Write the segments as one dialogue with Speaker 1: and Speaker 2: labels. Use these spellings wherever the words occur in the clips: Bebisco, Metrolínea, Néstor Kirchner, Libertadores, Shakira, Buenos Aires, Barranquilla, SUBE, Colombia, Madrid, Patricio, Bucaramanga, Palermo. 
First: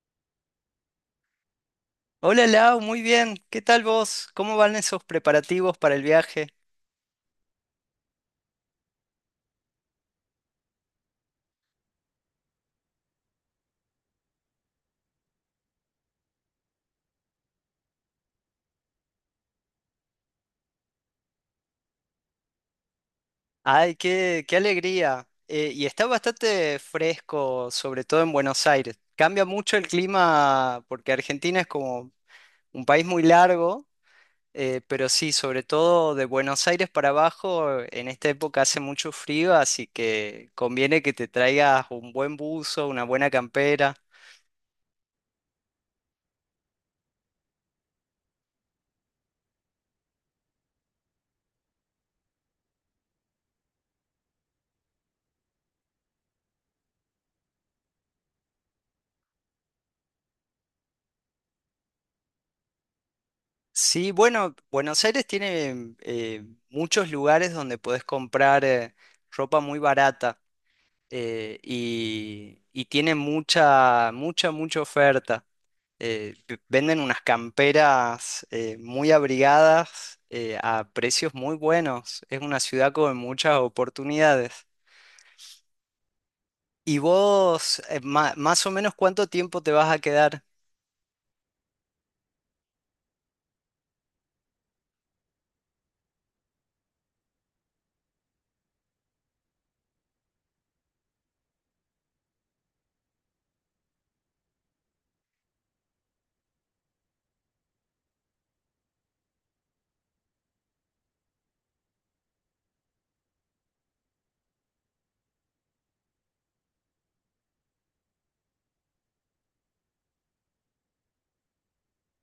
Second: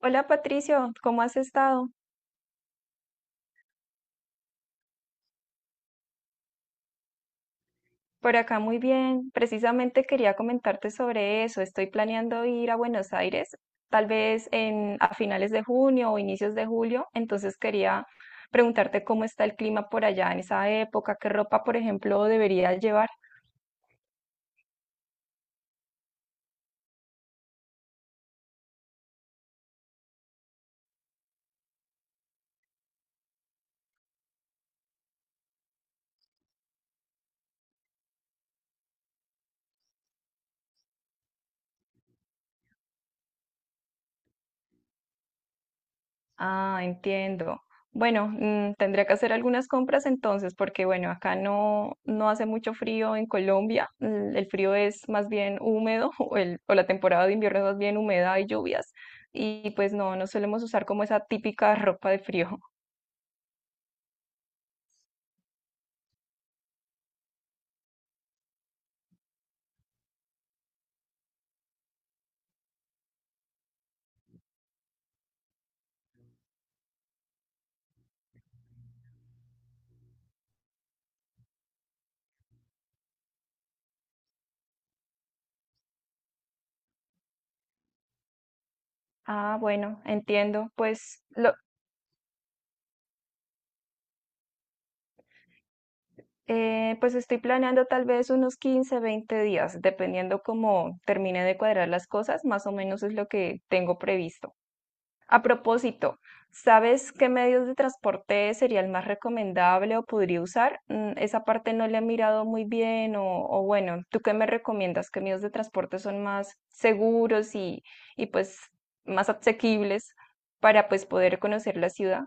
Speaker 1: Hola Patricio, ¿cómo has estado?
Speaker 2: Hola Lau, muy bien. ¿Qué tal vos? ¿Cómo van esos preparativos para el viaje?
Speaker 1: Por acá muy bien. Precisamente quería comentarte sobre eso. Estoy planeando ir a Buenos Aires, tal vez a finales de junio o inicios de julio. Entonces quería preguntarte cómo está el clima por allá en esa época, qué ropa, por ejemplo, debería llevar.
Speaker 2: Ay, qué alegría. Y está bastante fresco, sobre todo en Buenos Aires. Cambia mucho el clima porque Argentina es como un país muy largo, pero sí, sobre todo de Buenos Aires para abajo, en esta época hace mucho frío, así que conviene que te traigas un buen buzo, una buena campera.
Speaker 1: Ah, entiendo. Bueno, tendría que hacer algunas compras entonces, porque bueno, acá no hace mucho frío en Colombia. El frío es más bien húmedo, o la temporada de invierno es más bien húmeda y lluvias. Y pues no solemos usar como esa típica ropa de frío.
Speaker 2: Sí, bueno, Buenos Aires tiene muchos lugares donde podés comprar ropa muy barata y tiene mucha oferta. Venden unas camperas muy abrigadas a precios muy buenos. Es una ciudad con muchas oportunidades. ¿Y vos, más o menos cuánto
Speaker 1: Ah,
Speaker 2: tiempo te vas
Speaker 1: bueno,
Speaker 2: a quedar?
Speaker 1: entiendo. Pues estoy planeando tal vez unos 15, 20 días, dependiendo cómo termine de cuadrar las cosas, más o menos es lo que tengo previsto. A propósito, ¿sabes qué medios de transporte sería el más recomendable o podría usar? Esa parte no le he mirado muy bien o bueno, ¿tú qué me recomiendas? ¿Qué medios de transporte son más seguros y pues más asequibles para pues poder conocer la ciudad?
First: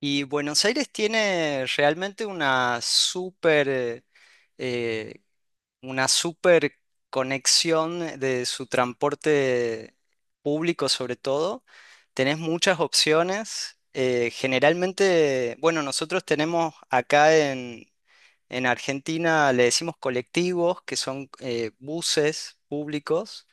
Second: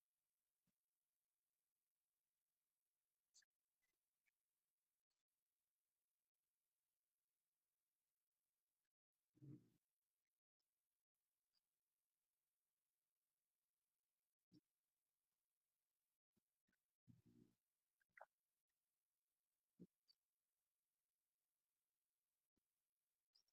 Speaker 2: Y Buenos Aires tiene realmente una eh, super conexión de su transporte público sobre todo. Tenés muchas opciones. Generalmente, bueno, nosotros tenemos acá en Argentina, le decimos colectivos, que son buses públicos,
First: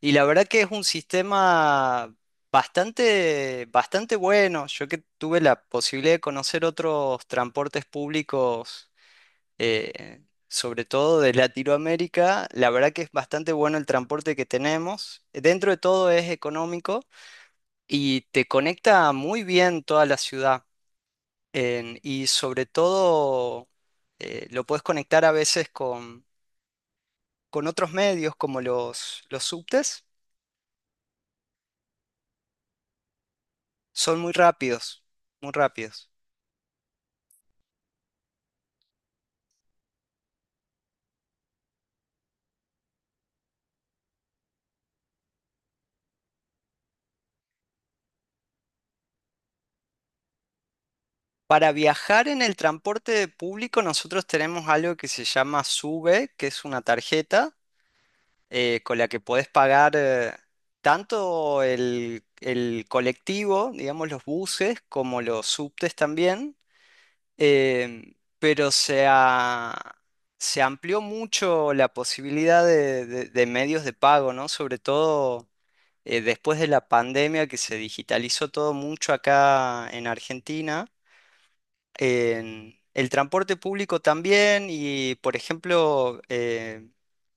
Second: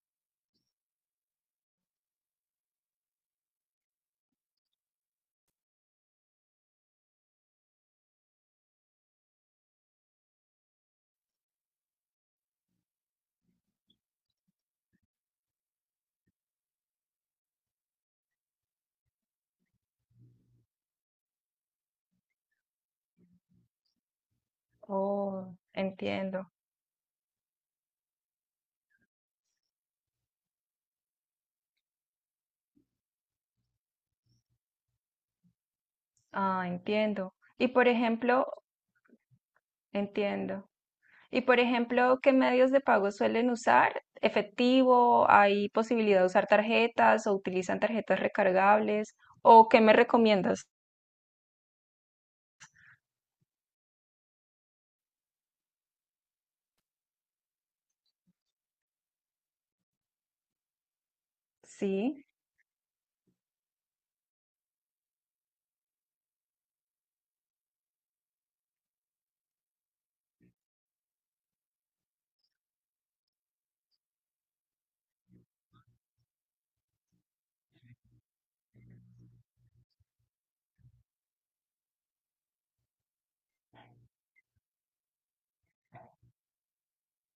Speaker 2: y la verdad que es un sistema bastante bueno. Yo que tuve la posibilidad de conocer otros transportes públicos eh, sobre todo de Latinoamérica, la verdad que es bastante bueno el transporte que tenemos. Dentro de todo es económico y te conecta muy bien toda la ciudad. Y sobre todo lo puedes conectar a
Speaker 1: Oh,
Speaker 2: veces
Speaker 1: entiendo.
Speaker 2: con otros medios como los subtes. Son muy rápidos, muy rápidos.
Speaker 1: Ah, entiendo. Y por ejemplo, entiendo. Y por ejemplo, ¿qué medios de pago suelen usar? ¿Efectivo? ¿Hay posibilidad de usar tarjetas o utilizan tarjetas recargables? ¿O qué me recomiendas?
Speaker 2: Para viajar en el transporte público nosotros tenemos algo que se llama SUBE, que es una tarjeta con la que podés pagar tanto
Speaker 1: Sí.
Speaker 2: el colectivo, digamos los buses, como los subtes también, em, pero se, a- se amplió mucho la posibilidad de medios de pago, ¿no? Sobre todo después de la pandemia que se digitalizó todo mucho acá en Argentina en el transporte público también y, por ejemplo,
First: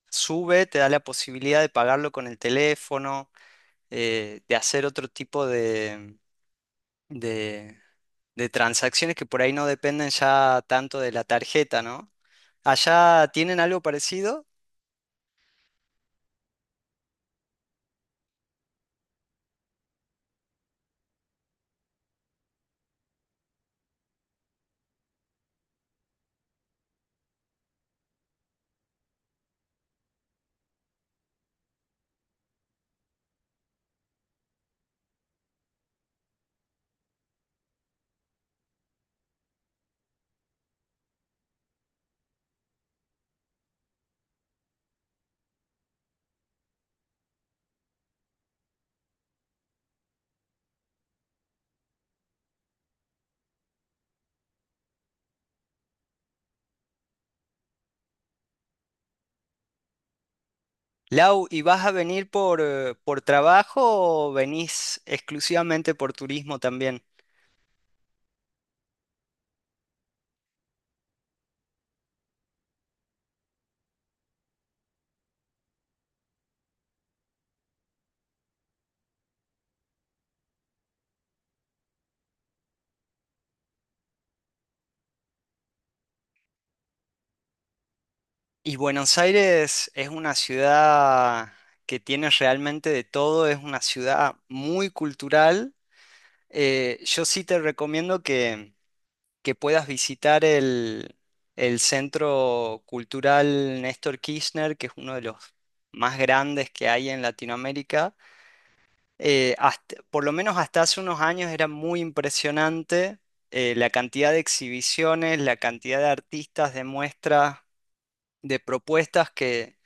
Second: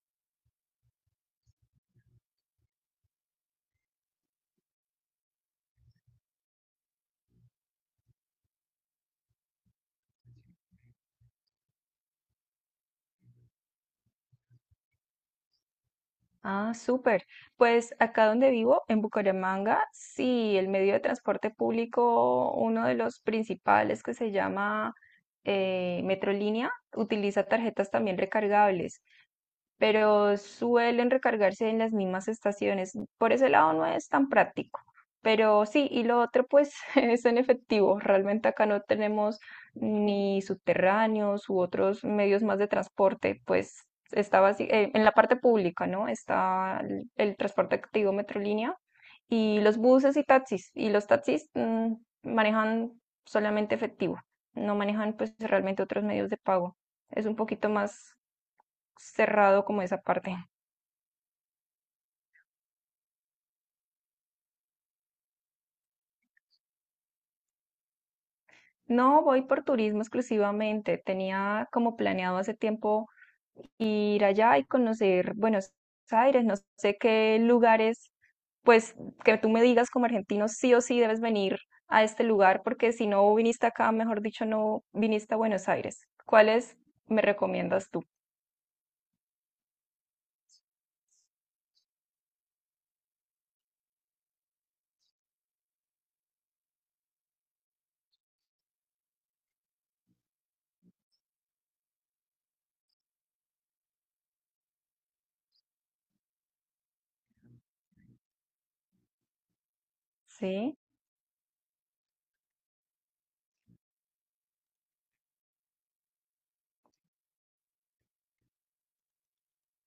Speaker 2: Sube te da la posibilidad de pagarlo con el teléfono, de hacer otro tipo de- de transacciones que por ahí no dependen ya tanto de la tarjeta, ¿no? ¿Allá tienen algo parecido?
Speaker 1: Ah, súper. Pues acá donde vivo, en Bucaramanga, sí, el medio de transporte público, uno de los principales que se llama Metrolínea, utiliza tarjetas también recargables, pero suelen recargarse en las mismas estaciones. Por ese lado no es tan práctico. Pero sí, y lo otro pues es en efectivo. Realmente acá no tenemos ni subterráneos u otros medios más de transporte, pues está en la parte pública, ¿no? Está el transporte activo Metrolínea y los buses y taxis. Y los taxis manejan solamente efectivo, no manejan pues realmente otros medios de pago. Es un poquito más cerrado como esa parte.
Speaker 2: Lau, ¿y vas a venir por trabajo o venís exclusivamente por turismo también?
Speaker 1: No, voy por turismo exclusivamente. Tenía como planeado hace tiempo ir allá y conocer Buenos Aires. No sé qué lugares, pues que tú me digas como argentino, sí o sí debes venir a este lugar, porque si no viniste acá, mejor dicho, no viniste a Buenos Aires. ¿Cuáles me recomiendas tú?
Speaker 2: Y Buenos Aires es una ciudad que tiene realmente de todo, es una ciudad muy cultural. Yo sí te recomiendo que puedas visitar el Centro Cultural Néstor Kirchner, que es uno de los más grandes que hay en Latinoamérica. Por lo menos
Speaker 1: Sí,
Speaker 2: hasta hace unos años era muy impresionante la cantidad de exhibiciones, la cantidad de artistas, de muestras, de propuestas que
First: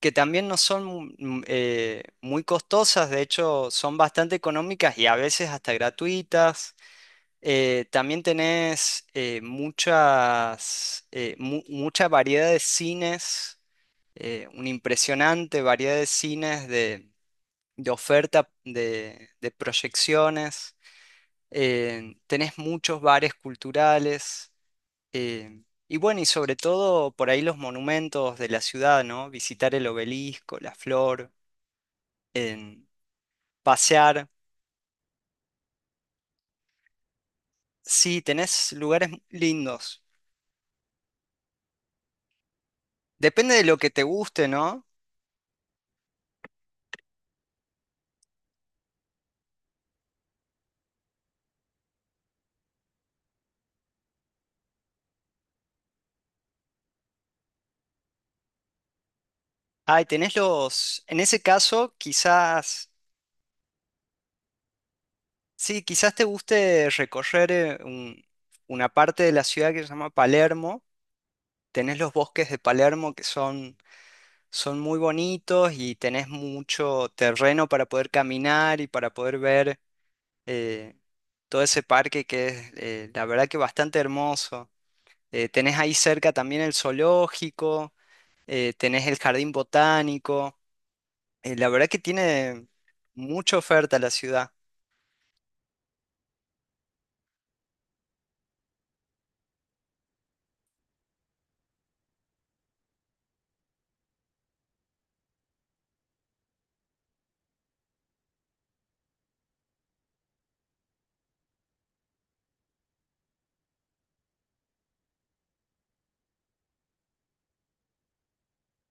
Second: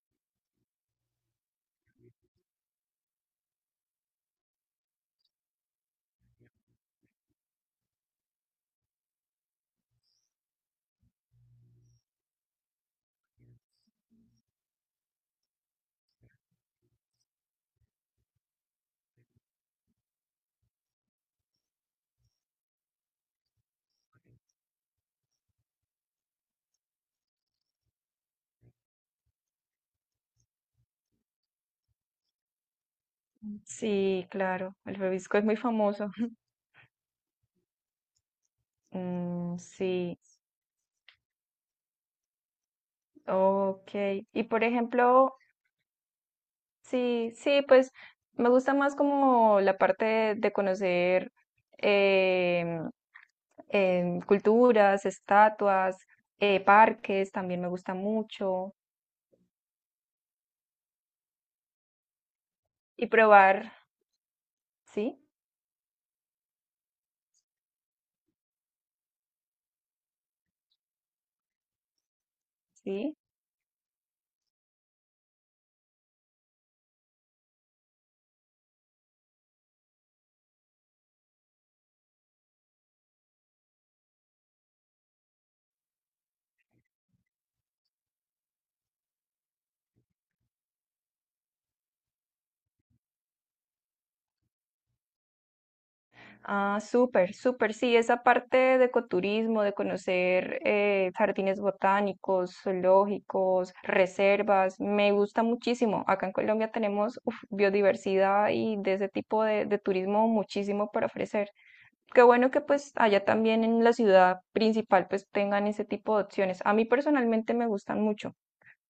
Speaker 2: que también no son muy costosas, de hecho son bastante económicas y a veces hasta gratuitas. También tenés mucha variedad de cines, una impresionante variedad de cines de oferta de proyecciones. Tenés muchos bares culturales. Y bueno, y sobre todo por ahí los monumentos de la ciudad, ¿no? Visitar el obelisco, la flor en
Speaker 1: sí,
Speaker 2: pasear.
Speaker 1: claro. El Bebisco es muy famoso.
Speaker 2: Sí, tenés lugares
Speaker 1: Mm,
Speaker 2: lindos.
Speaker 1: sí,
Speaker 2: Depende de lo que
Speaker 1: ok.
Speaker 2: te
Speaker 1: Y
Speaker 2: guste,
Speaker 1: por
Speaker 2: ¿no?
Speaker 1: ejemplo, sí, sí, pues me gusta más como la parte de conocer em, culturas, estatuas, parques, también me gusta mucho.
Speaker 2: Ay, tenés los... En ese caso, quizás...
Speaker 1: Y probar, sí,
Speaker 2: Sí, quizás te guste recorrer una parte de la ciudad que se llama Palermo. Tenés los bosques de Palermo
Speaker 1: sí.
Speaker 2: que son, son muy bonitos y tenés mucho terreno para poder caminar y para poder ver eh, todo ese parque que es, la verdad que bastante hermoso. Tenés ahí cerca también el zoológico, tenés el jardín botánico. La verdad que tiene mucha oferta la ciudad.
Speaker 1: Ah, súper, súper, sí, esa parte de ecoturismo, de conocer jardines botánicos, zoológicos, reservas, me gusta muchísimo. Acá en Colombia tenemos uf, biodiversidad y de ese tipo de turismo muchísimo para ofrecer. Qué bueno que pues allá también en la ciudad principal pues tengan ese tipo de opciones. A mí personalmente me gustan mucho.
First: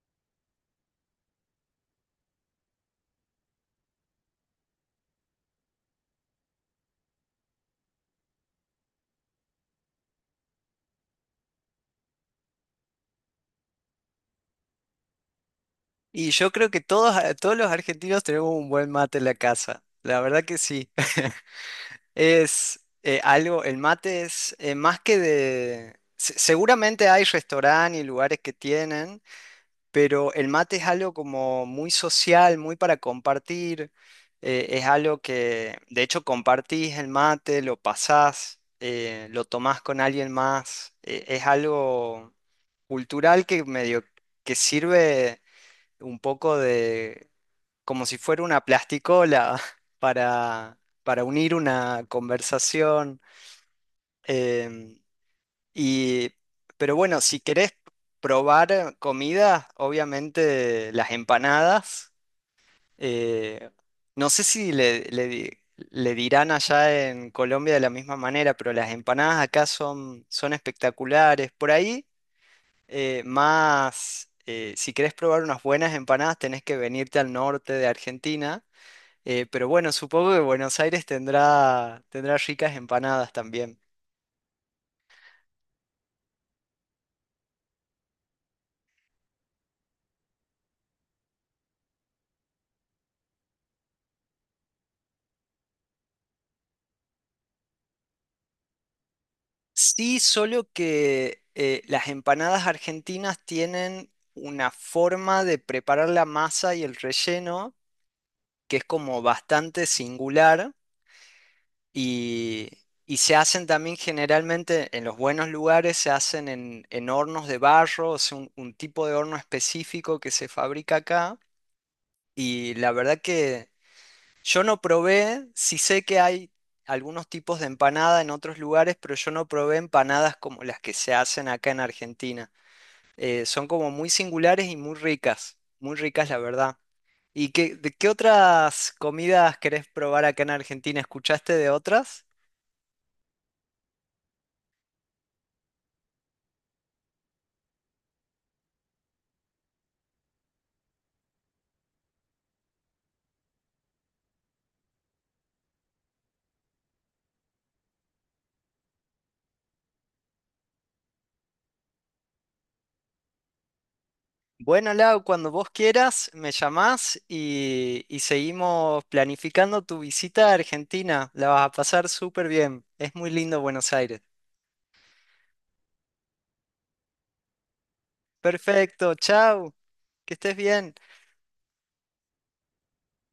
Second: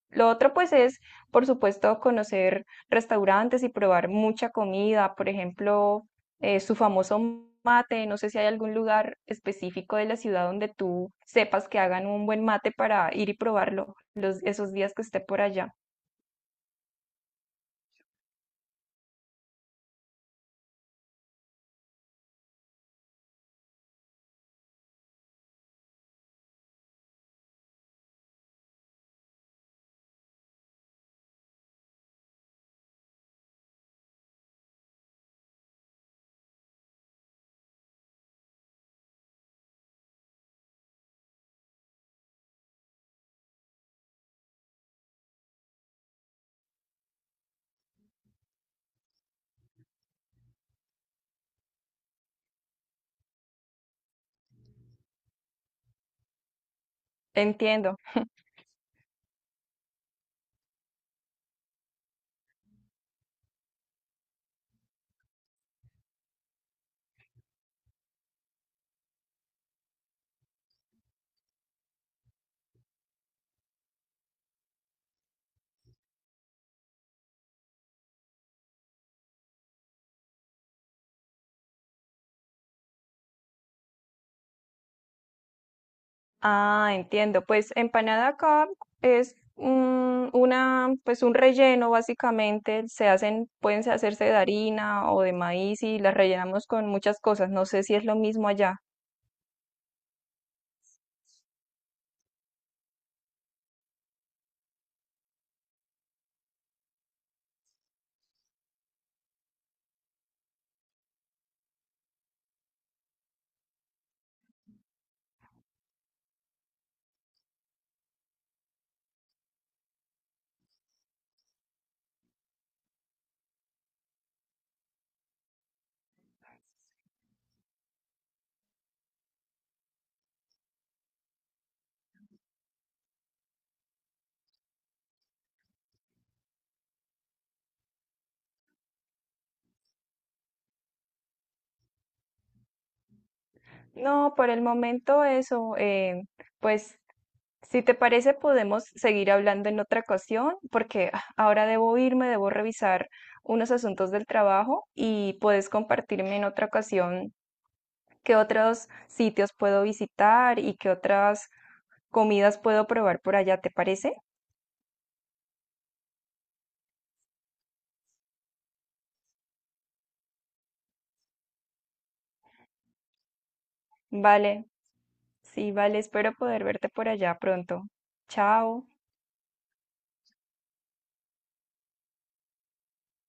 Speaker 1: Lo otro pues es, por supuesto, conocer restaurantes y probar mucha comida, por ejemplo, su famoso mate. No sé si hay algún lugar específico de la ciudad donde tú sepas que hagan un buen mate para ir y probarlo los, esos días que esté por allá.
Speaker 2: Y yo creo que todos los argentinos tenemos un buen mate en la casa. La verdad que sí. Es algo, el mate es más que de... Seguramente hay restaurantes y lugares que tienen, pero el mate es algo como muy social, muy para compartir, es algo que de hecho compartís el mate, lo pasás, lo tomás con alguien más, es algo cultural que medio que sirve un poco de como si fuera una plasticola para, para unir una conversación. Em, y, pero bueno, si querés
Speaker 1: Entiendo.
Speaker 2: probar comida, obviamente las empanadas. eh, no sé si le dirán allá en Colombia de la misma manera, pero las empanadas acá son, son espectaculares. Por ahí, si querés probar unas buenas empanadas, tenés que venirte al norte de Argentina. Pero bueno, supongo que Buenos Aires tendrá, tendrá ricas empanadas también.
Speaker 1: Ah, entiendo. Pues empanada acá es una, pues un relleno básicamente. Se hacen, pueden hacerse de harina o de maíz y las rellenamos con muchas cosas. No sé si es lo mismo allá.
Speaker 2: Sí, solo que las empanadas argentinas tienen una forma de preparar la masa y el relleno que es como bastante singular y, y se hacen también generalmente en los buenos lugares, se hacen en hornos de barro, es un tipo de horno específico que se fabrica acá y la verdad que... Yo no probé, sí sé que hay algunos tipos de empanada en otros lugares, pero yo no probé empanadas como las que se hacen acá en Argentina. Son como muy singulares y muy ricas la verdad. ¿Y de qué otras comidas querés probar acá en Argentina? ¿Escuchaste de otras?
Speaker 1: No, por el momento eso. Pues si te parece podemos seguir hablando en otra ocasión porque ahora debo irme, debo revisar unos asuntos del trabajo y puedes compartirme en otra ocasión qué otros sitios puedo visitar y qué otras comidas puedo probar por allá, ¿te parece?
Speaker 2: Bueno, Lau, cuando vos quieras, me llamás y seguimos planificando tu visita a Argentina. La vas a pasar súper bien. Es muy lindo Buenos Aires.
Speaker 1: Vale, sí, vale, espero poder verte por allá pronto. Chao.
Speaker 2: Perfecto, chao, que estés bien.